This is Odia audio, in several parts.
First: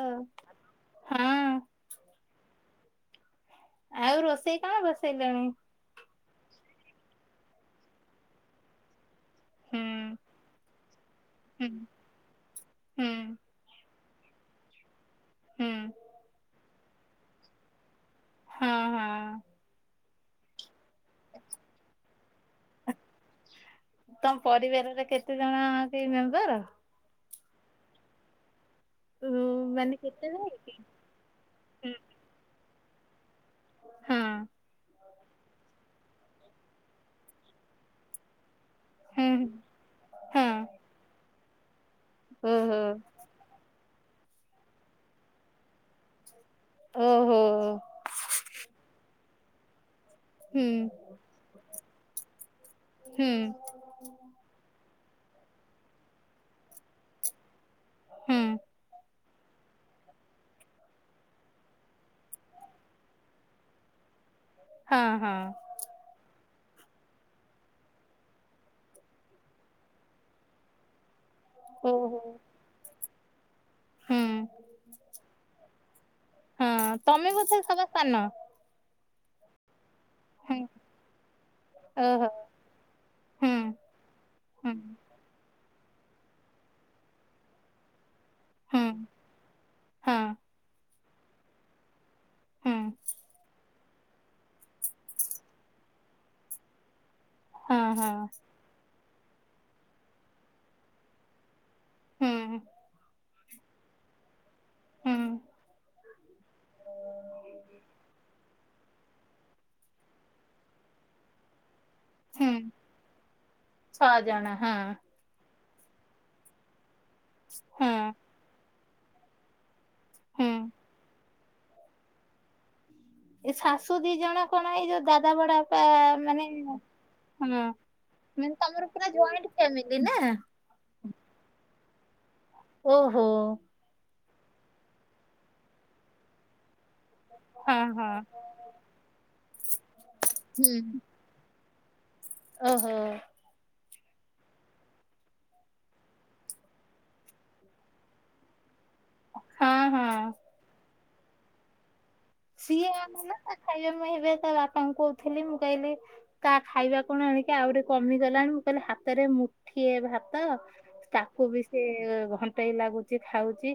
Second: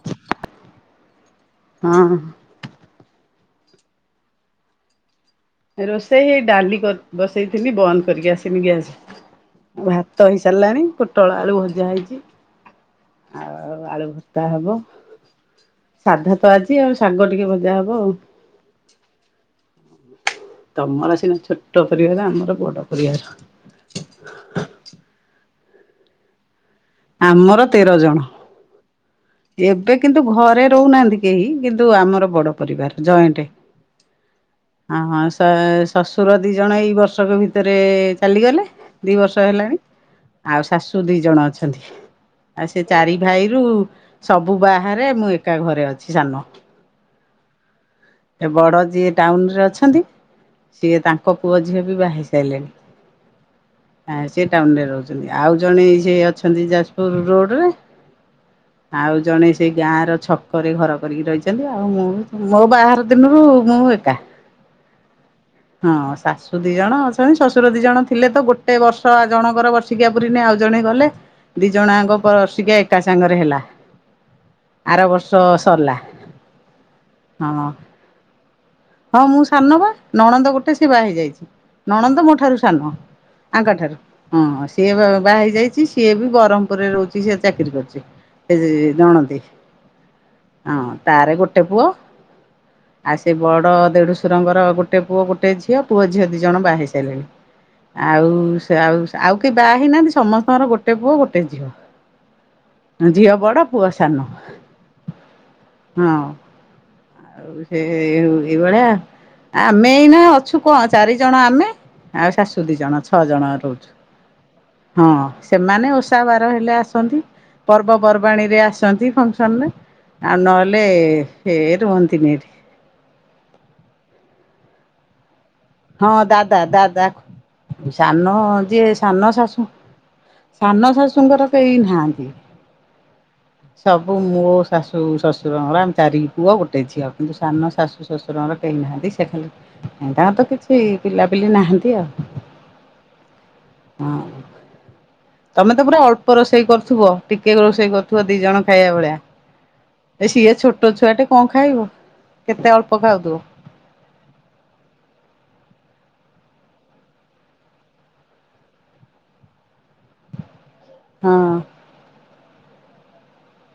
ହଁ ହଁ ଆଉ ରୋଷେଇ କଣ ବସେଇଲେଣି? ରୋଷେଇ ହେଇ ଡାଲି ବସେଇଥିଲି, ବନ୍ଦ କରିକି ଆସିଲୀ ଗ୍ୟାସ। ହୁଁ ଭାତ ହେଇସାରିଲାଣି ପୋଟଳ ବେଳୁ ହୁଁ ଭଜା ହେଇଛି ହୁଁ ଆଉ ଆଉ ଆଳୁ ଭତ୍ତା ହବ ହୁଁ ସାଧା ତ ଆଜି ଆଉ ସାଙ୍ଗ ଟିକେ ମଜା ହବ ଆଉ। ହଁ ହଁ ତମର ସିନା ଛୋଟ ପରିବାର, ଆମର ବଡ ପରିବାର। ତମ ପରିବାରରେ କେତେ ଜଣ ତି ମେମ୍ବର? ଆମର ତେର ଜଣ। ଉଁ, ଏବେ ମାନେ କିନ୍ତୁ କେତେ ଭାଇ ଘରେ କି? ରହୁନାହାନ୍ତି କେହି, କିନ୍ତୁ ହୁଁ, ଆମର ବଡ ପରିବାର ଜଏଣ୍ଟ। ହଁ ହଁ ହଁ ସ ଶ୍ୱଶୁର ଦି ଜଣ ଏଇ ବର୍ଷକ ଭିତରେ ଚାଲିଗଲେ ଦି ହୁଁ ବର୍ଷ ହେଲାଣି। ହୁଁ, ଆଉ ଶାଶୁ ଦୁଇ ଜଣ ଅଛନ୍ତି, ହଁ ଆଉ ଓହୋ ସେ ଚାରି ଭାଇରୁ ସବୁ ବାହାରେ ମୁଁ ଏକା ଘରେ ଅଛି ସାନ। ଓହୋ ଏ ବଡ ଯିଏ ଟାଉନ ରେ ଅଛନ୍ତି। ହୁଁ ସିଏ ତାଙ୍କ ପୁଅ ଝିଅ ବି ବାହିି ସାରିଲେଣି। ହୁଁ ହଁ ସେ ଟାଉନ ରେ ରହୁଛନ୍ତି, ଆଉ ଜଣେ ସେ ଅଛନ୍ତି ଯାଜପୁର ରୋଡ଼ରେ ହୁଁ ଆଉ ଜଣେ ସେ ଗାଁର ଛକରେ ଘର କରିକି ରହିଛନ୍ତି, ଆଉ ମୁଁ ମୋ ବାହାର ଦିନରୁ ମୁଁ ଏକା। ହଁ ହଁ ହଁ ଶାଶୁ ଦି ଜଣ ଅଛନ୍ତି ଶ୍ୱଶୁର ଦି ଜଣ ଥିଲେ ତ ଗୋଟେ ବର୍ଷ ଆ ଜଣଙ୍କର ବର୍ଷ ବାର୍ଷିକୀଆ ପୁରିନି ଆଉ ଜଣେ ଗଲେ, ଦି ଜଣ ଓହୋ ଯାକ ବାର୍ଷିକୀଆ ଏକା ସାଙ୍ଗରେ ହେଲା। ହୁଁ ଆର ବର୍ଷ ସରିଲା ହଁ ତମେ ହଁ ବୋଧେ ସବା ସାନ। ହଁ ମୁଁ ସାନ ବା ନଣନ୍ଦ ହୁଁ ଗୋଟେ ସେ ବାହା ହେଇଯାଇଛି ନଣନ୍ଦ ଓହୋ ମୋ ଠାରୁ ସାନ ହୁଁ ଆଙ୍କଠାରୁ। ହଁ ହୁଁ ସିଏ ବା ହେଇ ଯାଇଛି ସିଏ ବି ବ୍ରହ୍ମପୁରରେ ରହୁଛି ସ ଚାକିରି କରୁଛି। ହୁଁ ଜଣନ୍ତି ହଁ ହଁ ତାର ଗୋଟେ ପୁଅ ହୁଁ ଆ ସେ ବଡ ଦେଢସୁରଙ୍କର ଗୋଟେ ପୁଅ ଗୋଟେ ଝିଅ, ପୁଅ ଝିଅ ଦି ଜଣ ବାହା ସାରିଲେଣି। ହଁ ହଁ ଆଉ ସେ ଆଉ ଆଉ କେହି ବାହା ହେଇନାହାନ୍ତି ସମସ୍ତଙ୍କର ଗୋଟେ ପୁଅ ଗୋଟେ ଝିଅ। ହୁଁ ଜି ଆଉ ବଡ ପୁଅ ସାନ ହୁଁ ହଁ ଆଉ ସେ ଏଇ ହଉ ଏଇ ଭଳିଆ ଆମେ ଏଇନା ଅଛୁ କଣ ଚାରିଜଣ ଆମେ ଆଉ ହୁଁ ଶାଶୁ ଦିଇ ଜଣ ଛଅ ଜଣ ରହୁଛୁ ଛଅ ଜଣ ହଁ ସେମାନେ ଓଷା ବାର ହେଲେ ଆସନ୍ତି, ହଁ ପର୍ବପର୍ବାଣୀରେ ଆସନ୍ତି ଫଙ୍କସନ ରେ। ଆଉ ହୁଁ। ନହେଲେ ହେ ରୁହନ୍ତିନି ଏଠି। ଏ ଶାଶୁ ଦି ଜଣ କଣ ଏଇ ଯୋଉ ଦାଦା ବଡ଼ ବାପା ହଁ ମାନେ। ଦାଦା ଦାଦା ହଁ ସାନ ମ ଯିଏ ତମର ପୁରା ସାନ ଜଏଣ୍ଟ ଶାଶୁ ଫ୍ୟାମିଲି ନା। ସାନ ଶାଶୁଙ୍କର କେହି ନାହାଁନ୍ତି। ଓହୋ। ସବୁ ମୋ ଶାଶୁ ଶ୍ୱଶୁରଙ୍କର, ଆମେ ଚାରି ପୁଅ ଗୋଟେ ଝିଅ। କିନ୍ତୁ ସାନ ହଁ ଶାଶୁ ହଁ। ଶ୍ୱଶୁରଙ୍କର କେହି ନାହାନ୍ତି ସେ ଖାଲି ତାଙ୍କର ତ କିଛି ହୁଁ ପିଲାପିଲି ନାହାନ୍ତି ଆଉ ଓହୋ ହଁ ତମେ ତ ପୁରା ଅଳ୍ପ ରୋଷେଇ କରୁଥିବ ଟିକେ ରୋଷେଇ କରୁଥିବ ଦି ଜଣ ଖାଇବା ଭଳିଆ ହଁ ହଁ। ଏ ସିଏ ଛୋଟ ଛୁଆ ଟେ କଣ ଖାଇବ କେତେ ସିଏ ଅଳ୍ପ ଆଉଲା ଖାଉଥିବ ତା ଖାଇବେ ମୁଁ ହେବେ ତା ବାପାଙ୍କୁ କହୁଥିଲି ମୁଁ କହିଲି ତା ଖାଇବା କଣ ଆଣିକି ଆହୁରି କମିଗଲାଣି ମୁଁ କହିଲି ହାତରେ ମୁଠିଏ ଭାତ ହଁ ତାକୁ ବି ସେ ଘଣ୍ଟେଇ ଲାଗୁଛି ଖାଉଛି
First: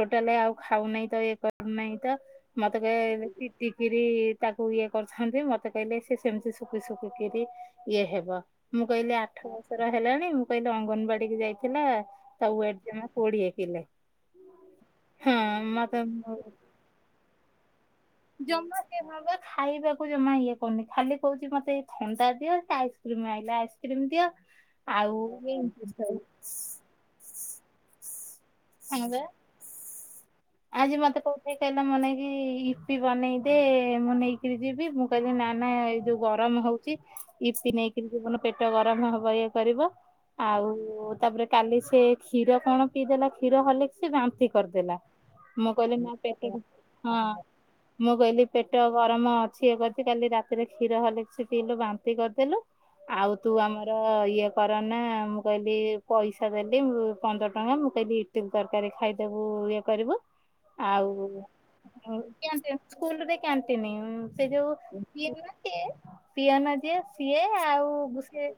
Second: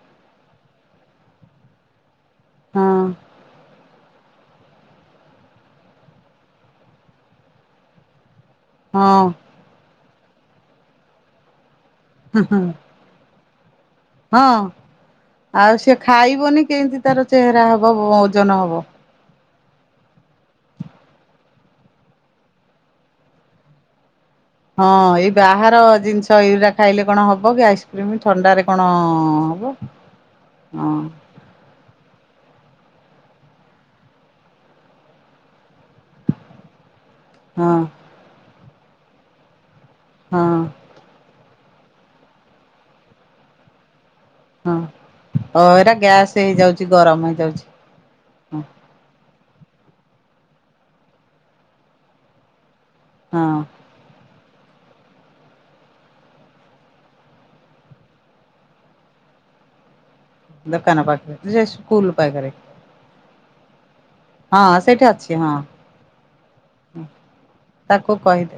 ଟୋଟାଲ ଆଉ ଖାଉ ନାହିଁ ତ ଇଏ କରୁନାହିଁ ତ ହଁ ଇିକି ତାକୁ ଇଏ କରୁଛନ୍ତି ମତେ କହିଲେ ସେ ସେମିତି ଶୁଖି ଶୁଖିକିରି ଇଏ ହେବ ମୁଁ ହଁ କହିଲି ଆଠ ମାସର ହେଲାଣି ମୁଁ କହିଲି ଅଙ୍ଗନବାଡି କି ଯାଇଥିଲା ହୁଁ ହୁଁ ତାବ ଏଠ ଜମା ପୋଡିଏ କିିଲେ ହଁ ଆଉ ସେି ଖାଇବନି କେମିତି ତାର ଚେହେରା ହବ ଓଜନ ହବ ଜମ କେ ବାବ ଖାଇବାକୁ ଜମା ଇଏ କହୁନି ଖାଲି କହୁଛି ମତେଇ ଥଣ୍ଡା ଦିଅ ଆଇସ୍କ୍ରିମ ଆଇା ଆଇସ୍କ୍ରିମ ଦିଅ ହଁ ଆଉ ଏଇ ବାହାର ଏମିତି ସବୁ ଜିନିଷ ୟୁରିା ଖାଇଲେ କଣ ହବ କି ଆଇସ୍କ୍ରିମ ଥଣ୍ଡାରେ କଣ ହଁ ବା। ହବ ହଁ ଆଜି ମତେ କହୁ ସେ କହିଲ ମନ ନେଇକି ଇପି ବନେଇଦେ ମୁଁ ନେଇକିରି ଯିବି ମୁଁ କହିଲି ନା ନା ଏଇ ଯୋଉ ଗରମ ହଉଛି ଇ ହଁ ନେଇକ ମ ପେଟ ଗରମ ହବ ଇଏ କରିବ ହଁ ଆଉ ତାପରେ କାଲି ସେ କ୍ଷୀର କଣ ପିଇଦେଲା କ୍ଷୀର ହେଲେ କି ସେ ବାନ୍ତି ହଁ କରିଦେଲା ଓ ମୁଁ ଏଇଟା କଦ ଗ୍ୟାସ୍ ମାପକ ହେଇଯାଉଛି ହଁ ଗରମ ହେଇଯାଉଛି। ମୁଁ କହିଲି ହଁ ପେଟ ଗରମ ଅଛି ଏ କରିି କାଲି ରାତିରେ କ୍ଷୀର ହେଲେ କିଛି ପିଇଲୁ ବାନ୍ତି କରିଦେଲୁ ଆଉ ତୁ ହଁ ଆମର ଇଏ କରନା ମୁଁ କହିଲି ପଇସା ଦେଲି ପନ୍ଦର ଟଙ୍କା ମୁଁ କହିଲି ତିନ ତରକାରୀ ଖାଇଦବୁ ଇଏ କରିବୁ ଦୋକାନ ଆଉ ପାଖରେ ଯେ ସ୍କୁଲ ପାଖରେ ସ୍କୁଲରେ କ୍ୟାଣ୍ଟିନ ସେ ହଁ ଯୋଉ ସେଇଠି ଅଛି ହଁ। ପିଏଏ ପିଅନ ଯିଏ ସିଏ ତାକୁ ଆଉ ସେଏ କହିଦେ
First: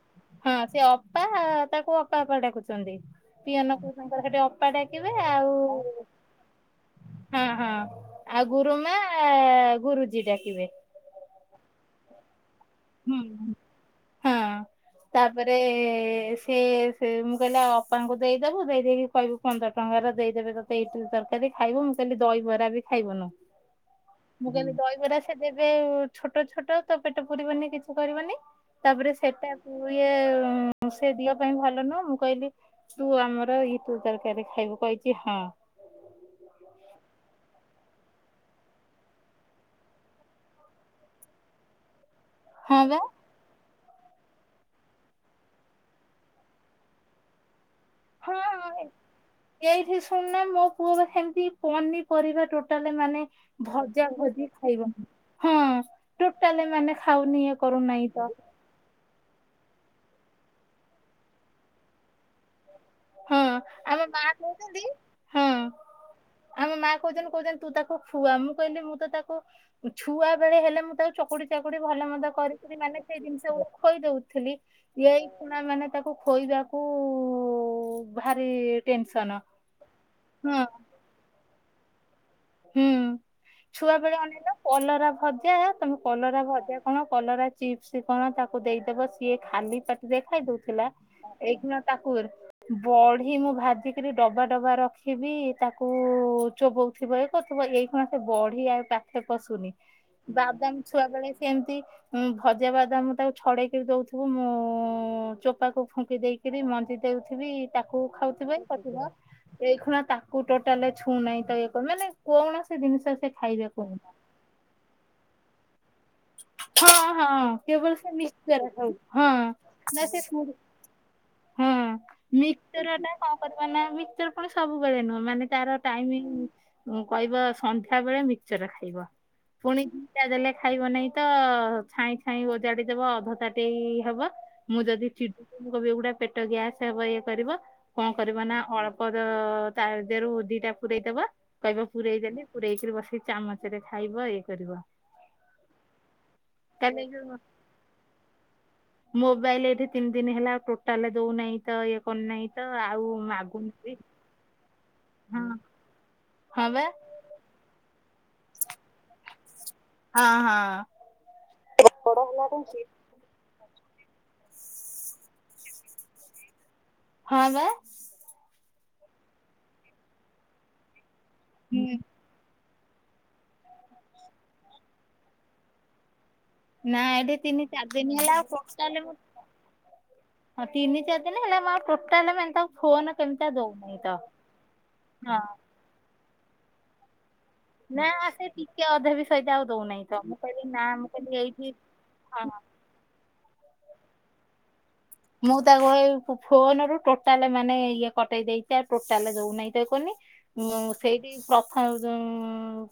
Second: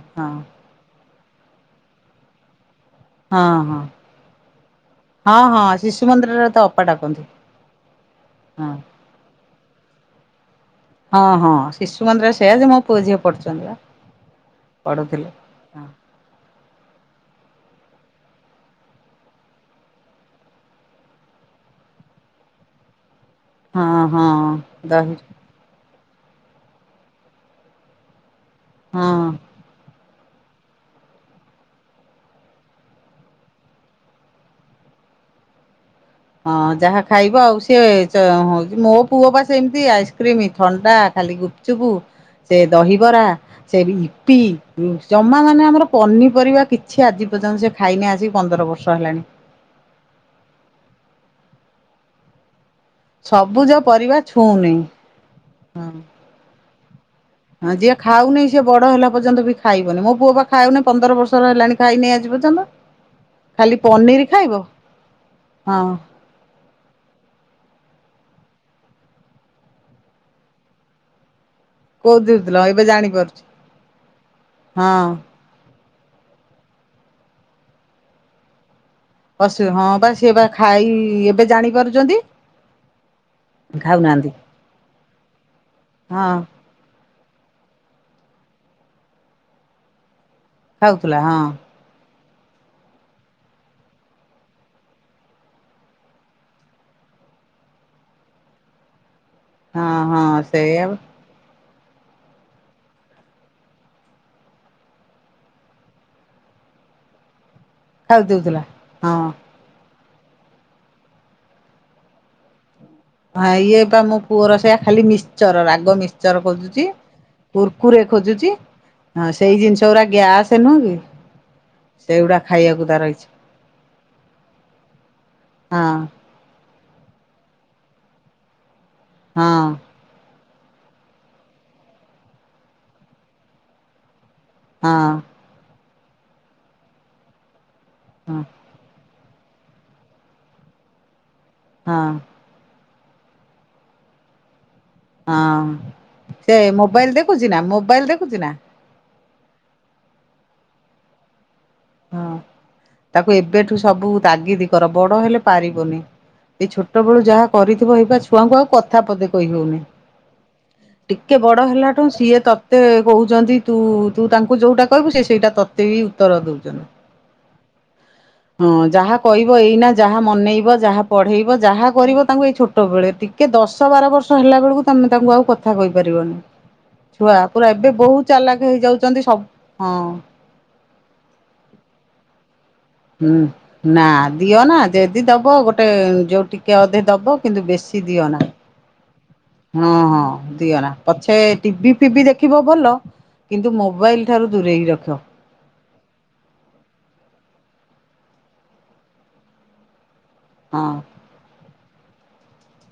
ହଁ ସେ ଅପା ତାକୁ ଅପାପା ଡାକୁଛନ୍ତି ହଁ ହଁ। ପିଅନକୁ ତାଙ୍କର ସେଠି ଅପା ଡାକିବେ ଆଉ ମନ୍ଦିର ତ ଅପ ହଁ ହଁ ଆଉ ଗୁରୁମା ଗୁରୁଜୀ ଡାକିବେ ହଁ ହଁ ଶିଶୁ ମନ୍ଦିର ସେୟା ଯେ ମୋ ପୁଅ ହୁଁ। ଝିଅ ହୁଁ। ପଢ଼ୁଛନ୍ତି ବା ପଢ଼ୁଥିଲେ ରେ ସେି ସେ ମୁଁ କହିଲା ଅପାଙ୍କୁ ଦେଇଦବୁ ଦେଇଦେଇକି କହିବୁ ପନ୍ଦର ଟଙ୍କାର ଦେଇଦେବେ ତ ସେଇଠି ତରକାରୀ ଖାଇବ ମୁଁ ସେଲି ଦହିବରା ବି ଖାଇବନି ହଁ ହଁ ଦାହି ଏବେ ଛୋଟ ଛୋଟ ତ ପେଟ ପୁୁରିବନି କିଛି କରିବନି ତାପରେ ହଁ। ସେଇଟା ତ ଇଏ ସେ ଦିଅ ପାଇଁ ଭଲ ନୁହଁ ମୁଁ କହିଲି ତୁ ଆମର ଇ ତୁ ତରକାରୀ ଖାଇବୁ କହିଛି ହଁ ହଁ ଯାହା ଖାଇବ ଆଉ ସିଏ ହଉଛି ମୋ ପୁଅ ବାସ ଏମିତି ଆଇସ୍କ୍ରିମ୍ ଥଣ୍ଡା ଖାଲି ଗୁ ଚୁବୁ ସେ ହଁ ବା ଦହିବରା ସେ ଇପି ଜମା ମାନେ ଆମର ପନିପରିବା କିଛି ଆଜି ପର୍ଯ୍ୟନ୍ତ ସେ ଖାଇନି ଆଜି ପନ୍ଦର ହଁ ବର୍ଷ ହେଲାଣି ଏଇଠି ଶୁଣୁନା ମୋ ପୁଅ ବା ସେମତି ପନିପରିବା ଟୋ ଟା ମାନେ ସବୁଜ ଭଜା ପରିବା ଭଜି ଛୁଉଁନି। ଖାଇବନି ହଁ ଟୋଟା ମାନେ ଖାଉନି ହଁ ଯିଏ କରୁନାହିଁ ତ ଖାଉନି ସିଏ ବଡ ହେଲା ପର୍ଯ୍ୟନ୍ତ ବି ଖାଇବନି ମୋ ପୁଅ ବା ଖାଉନି ପନ୍ଦର ବର୍ଷର ହେଲାଣି ଖାଇନି ଆଜି ପର୍ଯ୍ୟନ୍ତ ହଁ ଖାଲି ଆମ ପନିର ମା ଖାଇବ କହୁଛନ୍ତି ହଁ ଆମ ମା କହୁଛନ୍ତି କହୁଛନ୍ତି ତୁ ତାକୁ ଖୁଆ ମୁଁ କହିଲି ମୁଁ ତ ତାକୁ ଛୁଆ ବେଳେ ହେଲେ ମୁଁ ତାକୁ ଚକୁଡି ତାକୁ ଭଲ କୋଉ ମନ୍ଦ ଦଉଥିଲ କରିକରି ଏବେ ମାନେ ସେଇ ଜାଣିପାରୁଛି ଜିନିଷ ଖୋଇ ଦଉଥିଲି। ହଁ ଏଇ ପଣା ମାନେ ତାକୁ ଖୋଇବାକୁ ଭାରି ଟେ ଅସ ହଁ ବା ସେ ବା ଖାଇ ଏବେ ଜାଣି ପାରୁଛନ୍ତି। ହୁଁ ଛୁଆ ବେଳେ ଅନେଇଲ କଲରା ଭଜା ତମେ ହଁ। କଲରା ଭଜା କଣ କଲରା ଚିପ୍ସ କଣ ତାକୁ ଦେଇଦବ ସିଏ ଖାଲି ପାଟି ଦେଖାଇ ଦଉଛି। ଥିଲା ଖାଉଥିଲା ହଁ ଏଇକ ନ ତାକୁ ବଢି ମୁଁ ଭାଜିକରି ଡବା ଡବା ରଖିବି ତାକୁ ଚୋବଉ ଥିବ କରୁଥିବ ଏଇ କଣ ସେ ବଢି ଆଉ ପାଖେ ପଶୁନି ହଁ ହଁ ବାଦାମ ସେଇଆ ଛୁଆ ବେଳେ କେମିତି? ଉଁ ଭଜା ବାଦାମ ତାକୁ ଛଡେଇକି ଦଉଥିବୁ ମୁଁ ଚୋପାକୁ ଫୁଙ୍କି ଦେଇକି। ରି ମଞ୍ଜି ଦେଉଥିବି। ତାକୁ ଖାଉ ଖାଉଥିବ ଦଉଥିଲା କ ହଁ ଏଇ ଖ ତାକୁ ଟୋଟାଲଛୁଁ ନାହିଁ ତ। ସେମାନେ କୌଣସି ଜିନିଷ। ସେ ହଁ ଇଏ ଖାଇବାକୁ ବା ମୋ ପୁଅର ସେଇଆ ଖାଲି ମିଶ୍ଚର। ରାଗ ମିଶ ଆଚାର ଖୋଜୁଛି ହଁ ହଁ କେବଳ କୁର୍କୁରେ ସେ ଖୋଜୁଛି। ମିକ୍ସଚର ଖାଉଛି ହଁ ସେଇ ଜିନିଷ ନା ଗୁଡା ସେ ଗ୍ୟାସ ନୁହେଁ କି? ହଁ ସେଇଗୁଡା ଖାଇବାକୁ ମିଶ୍ଚର ତାର ଟା ଇଚ୍ଛା କଣ କରିବା ନା ମିଶ୍ଚର ପୁଣି ସବୁବେଳେ ନୁହଁ ମାନେ ତାର ହଁ ଟାଇମିଗ୍। କହିବ ସନ୍ଧ୍ୟା ବେଳେ ମିକ୍ସଚର ଖାଇବ ହଁ ପୁଣି ଦଟା ଦେଲେ ଖାଇବ ନାଇଁ। ତ ଛାଇଁ ଛାଇଁ ଓଜାଡିଦବ ଅଧ ତାଟି ହବ ମୁଁ ଯଦି ହଁ ଚି କୋବି ଏଗୁଡା ପେଟ ଗ୍ୟାସ୍ ହେବ ଇଏ କରିବ କଣ ହଁ କରିବ ନା ଅଳ୍ପ ପର ଦେହରୁ ଦିଟା ପୁରେଇ ଦବ କହିବ ହଁ ପୁରେଇ ଦେଲି। ପୁରେଇକିରି ବସିକି ଚାମଚ ରେ ଖାଇବ ଇଏ କରିବ। ହଁ ସେ କାଲି ମୋବାଇଲ ଯୋଉ ଦେଖୁଛି ନା ମୋବାଇଲ ଦେଖୁଛି ନା? ମୋବାଇଲ ଏଠି ତିନି ଦିନ ହେଲାଉ ଟୋଟାଲ ଦଉନାହିଁ। ତ ଇଏ କରୁନାହିଁ ତ ଆଉ ମାଗୁନି। ଦାଗିଦି କର ବଡ ହେଲେ ହଁ ପାରିବନି ହଁ ଏଇ ବା ଛୋଟ ବେଳୁ ଯାହା କରିଥିବ। ଏଇ ଛୁଆଙ୍କୁ ଆଉ କଥା ପତେ କହିହଉନି ହଁ ହଁ। ଟିକେ ବଡ ହେଲାଠୁ ବଡ ସିଏ ହେଲାଠୁ ତତେ କହୁଛନ୍ତି ତୁ ତୁ ତାଙ୍କୁ ଯୋଉଟା କହିବୁ ସେ ସେଇଟା ତତେ ବି ଉତ୍ତର ଦଉଛନ୍ତି। ହଁ ବା। ହଁ ଯାହା କହିବ ଏଇନା ଯାହା ମନେଇବ ଯାହା ପଢେଇବ ଯାହା କରିବ। ତାଙ୍କୁ ଏଇ ଛୋଟ ବେଳେ ଟିକେ ଦଶ ବାର ବର୍ଷ ହେଲା ବେଳକୁ ତମେ ତାଙ୍କୁ ଆଉ କଥା କହିପାରିବନି। ନା ଏଠି ଛୁଆ ତିନି ପୁରା ଚାରି ଏବେ ଦିନ ବହୁତ ହେଲା ଆଉ ଚାଲାକ ଟୋଟାଲ ମୁଁ ହେଇଯାଉଛନ୍ତି ସବୁ ହଁ। ହଁ ତିନି ଚାରି ଦିନ ହେଲା ଆ ପ୍ରୋଟା ହେଲା ମନ୍ତା ହୁଁ ନା ଦିଅ ନା ଯଦି ହଁ ଦବ ଗୋଟେ ଯୋଉ ଟିକେ ଅଧେ ଦବ। କିନ୍ତୁ ବେଶୀ ଦିଅ ନା ସେ ଟିକେ ଅଧେ ବି ସହିତ ଆଉ ହଁ ଦଉନାହିଁ ହଁ ତ ମୁଁ କହିଲି ଦିଅ ନା ମୁଁ ପଛେ କହିଲି ଏଇଠି ଟିଭି ଟିଭି ଦେଖିବ ଭଲ କିନ୍ତୁ ମୋବାଇଲ ଠାରୁ ଦୂରେଇକି ରଖ। ମୁଁ ତାକୁ ଫୋନ ରୁ ଟୋଟାଲ ମାନେ ଇଏ କଟେଇ ଦେଇେଇଛି ଆଉ ଟୋଟାଲ ଦଉନାହିଁ ତ କହୁନି। ଉଁ ହଁ ସେଇଠି ପ୍ରଥମ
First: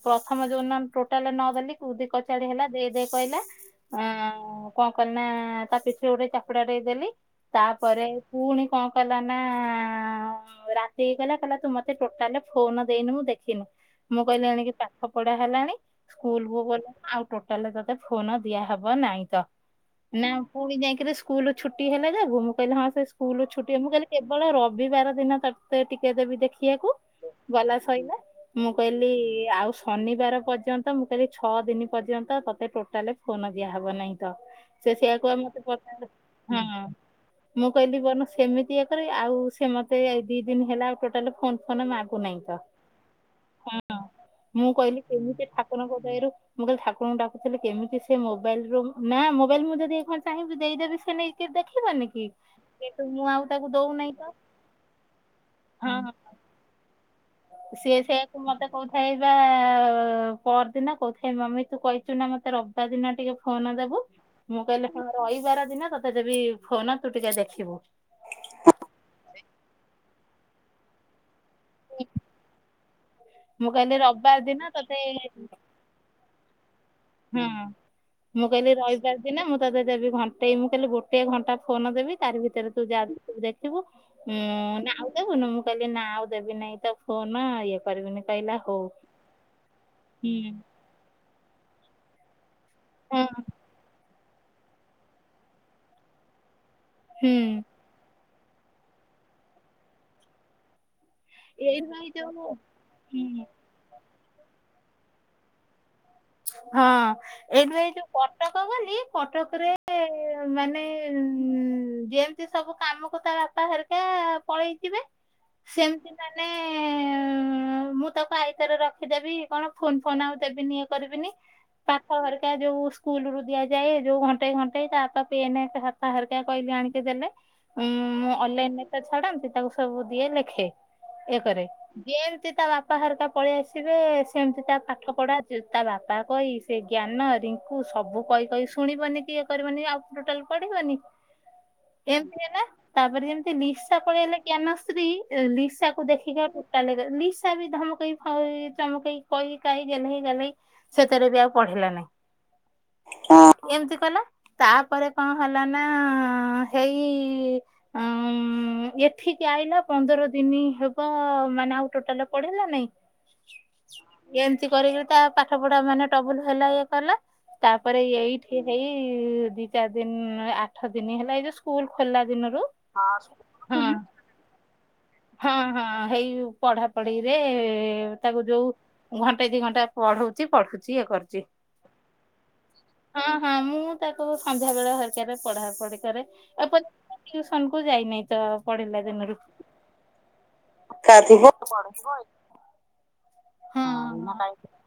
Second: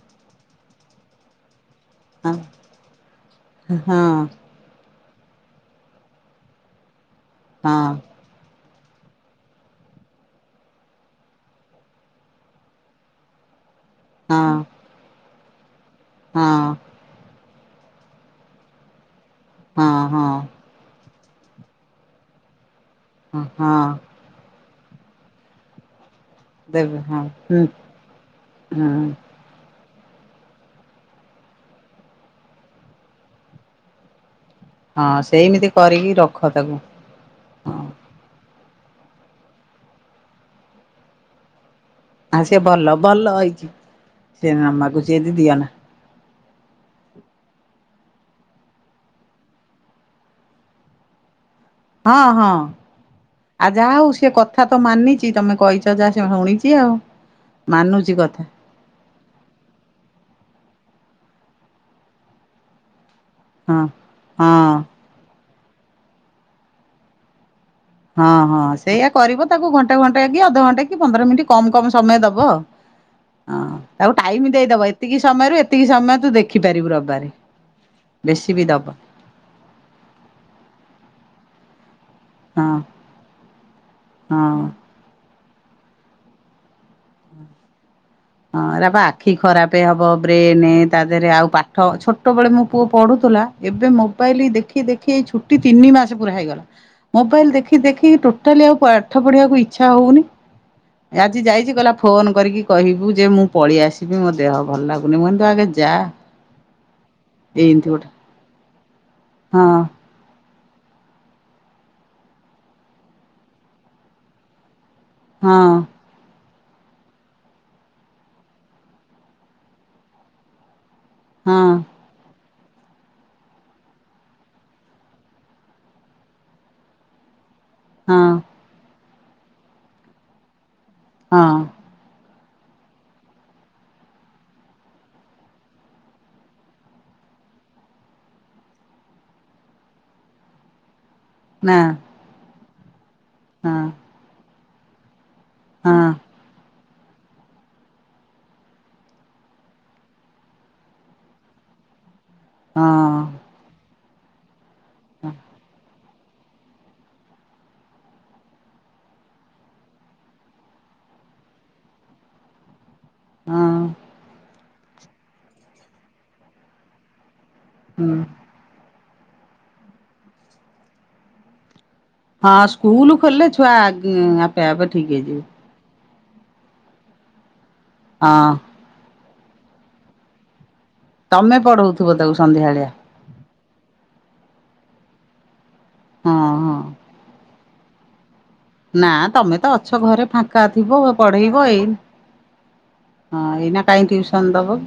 ପ୍ରଥମ ଯୋଉନା ଟୋଟାଲ ନ ଗଲି। ସୁଦି ହଁ। କଚାଡି ହେଲା ଦେଇ ଦେଇ କହିଲା। ଆ ହଁ କଣ କଲିନା ତା ପିଠରେ ଗୋଟେ ଚାପୁଡା ଦେଇ ଦେଲି ହଁ ତାପରେ ପୁଣି କଣ କଲା ନା ରାତି ହେଇଗଲେ କହିଲା ତୁ ମତେ ଟୋଟାଲି ଫୋନ ଦେଇନୁ ମୁ ଦେଖିନି। ମୁଁ ହଁ କହିଲିଣି କି ପାଠ ପଢା ହେଲାଣି ସ୍କୁଲ ହଁ ବୁ ଗଲାଣି ଆଉ ଟୋଟାଲୀ ତତେ ଫୋନ୍ ଦିଆ ହବ ନାଇଁ ତ ହଁ ନା ହଁ ପୁଣି ଯାଇକିରି ସ୍କୁଲ ଛୁ ଛୁଟି ହେଲେ ଯୁ ମୁଁ କହିଲି ହଁ ସେ ସ୍କୁଲୁ ଛୁଟି ହଁ ମୁଁ କହିଲି କେବ ରବିବାର ଦିନ ତତେ ଟିକେ ଦେବି ଦେଖି କିଏ ଆକୁ ଦେବେ ହଁ ହୁଁ ଗଲା ସୋଇଲା। ମୁଁ ହୁଁ କହିଲିଆଉ ଶନିବାର ପର୍ଯ୍ୟନ୍ତ ମୁଁ କାଲି ଛଅ ଦିନ ପର୍ଯ୍ୟନ୍ତ ତତେ ଟୋଟାଲ ଫୋନ ଦିଆହବ ନାହିଁ ତ। ସେ ହଁ ସେଆକୁ ଆ ମତେ ସେଇମିତି କରିକି ପଚାରୁଛି ରଖ ତାକୁ ହଁ। ମୁଁ ହଁ କହିଲି ବଣ ସେମିତି ୟରେ ଆଉ ସେ ମତେ ଦି ଦିନ ହେଲା ଆଉ ଟୋଟାଲ ଫୋନ ଫୋନ ମା ଆ ଆସୁନାଇତା ସିଏ ଭଲ ଭଲ ହେଇଛି ହଁ ସେ ମୁଁ ମାମାକୁ କହିଲି ସିଏ ଯଦି କେମିତି ଦିଅନା ଠାକୁରଙ୍କ ଦହରୁ ମୁଁ କାଲି ଠାରଙ୍କୁଡାକୁଥିଲ କେମିତି ସେ ମୋବାଇଲ ର ନା ମୋବାଇଲ ମୁଁ ଯଦି ଏ କଣ ଚାହିଁବି ଦେଇଦବି ସେ ନେଇ ହଁ ହଁ ଆଉ ତାକୁ ଆ ଯାହା ଦଉନାହିଁ ହଉ ତ ସେ କଥା ତ ମାନିଛି ତମେ କହିଛ ଯାହା ଶୁଣି ଦିଅ ସେ ସେ କୁମାର ମତେ କୋଉଥାଇ ବା ପରଦିନ କୋଉଥାଇ ମମେ ତୁ କହିଛୁ ନା ମତେ ରବିବାାର ଦିନ ଟିକେ ଫୋନ ହଁ ଦେବୁ ମୁଁ ହଁ କହିଲେ ରହିବାର ଦିନ ତୋତେ ଯବି ଫୋନ ତୁ ଟିକେ ଦେଖିବୁ ହଁ ହଁ ସେଇଆ କରିବ ତାକୁ ଘଣ୍ଟେ ଘଣ୍ଟେ କି ଅଧଘଣ୍ଟା କି ପନ୍ଦର ମିନିଟ୍ କମ କମ ସମୟ ଦବ ମୁଁ କହିଲି ତାକୁ ରବିବାର ଟାଇମ ଦିନ ଦେଇଦବ ତତେ ଏତିକି ସମୟରୁ ଏତିକି ସମୟ ତୁ ଦେଖିପାରିବୁ ରବି ହଁ ମୁଁ କିଲ ରାଇିବାର ଦିନେ ମୁଁ ତୋତେ ଦେବି ଘଣ୍ଟେଇ ମୁଁ କହିଲଲି ଗୋଟେ ଘଣ୍ଟା ଫୋନ ଦେବି ତାରି ଭିତରେ ହଁ ତୁ ଦେଖିବୁ ହଁ ହୁଁ ନାଉ ଦେବୁନୁ ମୁଁ କହିଲି ନା ଆଉ ଦେବି ନାଇଁ ତ ଫୋନ ଇଏ କରିବିନି କହିଲା ହଉ। ହଁପ ଆଖି ଖରାପ ହବ ହୁଁ ବ୍ରେନ ତା ଦେହରେ ଆଉ ପାଠ ଛୋଟବେେଳେ ମୁଁ ପୁଅ ହଁ ପଢୁଥିଲା ଏବେ ମୋବାଇଲ ଦେଖି ଦେଖି ଏଇ ଛୁଟି ତିନି ମାସ ପୁରା ହେଇଗଲା ହୁଁ ମୋବାଇଲ ଦେଖି ଦେଖିକି ଟୋଟାଲି ଆଉ ପାଠ ପଢିବାକୁ ଇଚ୍ଛା ହଉନି ଆଜି ଯାଇଛି ଗଲା ଏଇଥିପାଇଁ ଫୋନ ଯୋଉ କରିକି କହିବୁ ଯେ ହୁଁ ମୁଁ ପଳେଇ ଆସିବି ମୋ ଦେହ ଭଲ ଲାଗୁନି ମୁଁନ୍ତୁ ଆଗେ ଯା ହଁ ଏଇଠୁ ଏମିତି ଏଇ ଯୋଉ ଗୋଟେ କଟକ ଗଲି କଟକରେ ହଁ ମାନେ ଉ ଯେମିତି ସବୁ କାମକୁ ତା ବାପା ହେରିକା ପଳେଇ ଯିବେ ହଁ ସେମିତି ତାାନେଲେ ମୁଁ ତାକୁ ଆଇତରେ ରଖିଦେବି କଣ ଫୋନ ଫୋନ ଆଉ ଦେବିନି କରିବିନି ହଁ ପାଖ ଘରେ ଯୋଉ ସ୍କୁଲ ରୁ ଦିଆଯାଏ ଯୋଉ ଘଣ୍ଟେଇ ଘଣ୍ଟେଇ ତା ବାପ ପିନେତା ହରକା କହିଲେ ଆଣିକି ଦେଲେ ହଁ ମୁଁ ଅନଲାଇନରେ ତ ଛାଡାନ୍ତି ତାକୁ ସବୁ ଦିଏ ଲେଖେ ଇଏ ହଁ କରେ ଯେମତି ତା ବାପା ହରକା ପଳେଇ ଆସିବେ ସେମିତି ତା ପାଠ ପଢା ତା ବାପା କହି ସେ ଜ୍ଞାନ ରିଙ୍କୁ ସବୁ କହି କହି ଶୁଣିବନି କି ଇଏ କରିବନି ଆଉ ଟୋଟାଲ ପଢେଇିବନି ନା ଏମିତି ହେଲା ତାପରେ ଯେମିତି ହଁ ଲିସା ପଳେଇଲେ ଜ୍ଞାନଶ୍ରୀ ଲିସାକୁ ହଁ ଦେଖିକି ତା ଲିସା ବି ଧମକେଇ ଚମକେଇ କହି କଲେ ସେଥିରେ ବି ଆଉ ପଢିଲା ହଁ ନାହିଁ ଏମତି କଲା ତାପରେ କଣ ହେଲା ନା ହେଇ ଆ ଏଠିକି ଆଇଲା ପନ୍ଦର ଦିନ ହବ ମାନେ ଆଉ ଟୋଟାଲ ପଢିଲା ନାଇଁ ହଁ ଏମିତି କରିକରି ତା ପାଠ ପଢା ମାନେ ଟବୁଲ ହେଲା ଇଏ କଲା ତାପରେ ଏଇଠି ହେଇ ଦି ଚାରି ଦିନ ଆଠ ଦିନ ହେଲା ଏଇ ଯଉ ସ୍କୁଲ ଖୋଲା ହଁ ଦିନରୁ ସ୍କୁଲ ଖୋଲେ ଛୁଆ ହୁଁ ଆପେପେ ଠିକ ହେଇଯିବେ ହଁ ହଁ ହେଇ ପଢାପଢିରେ ତାକୁ ହଁ। ଯୋଉ ଘଣ୍ଟା ଦି ଘଣ୍ଟା ପଢଉଛି ପଠୁଛି ଇଏ କରୁଛି ତମେ ପଢଉଥିବ ତାକୁ ସନ୍ଧ୍ୟାବେଳିଆ ହଁ ହଁ ମୁଁ ତାକୁ ସନ୍ଧ୍ୟା ବେଳେ ହରିକରେ ପଢା ପଢି ହଁ ହଁ କରେପ କୁ ଯାଇନି ତ ପଢିଲା ନା ଦିନରୁ ତମେ ତ ଅଛ ଘରେ ଫାଙ୍କା ଥିବ କା ଥିବ ପଢେଇବ ଏଇ ହଁ ଏଇନା କହିଁ ହଁ ଟିଉସନ ଦବ?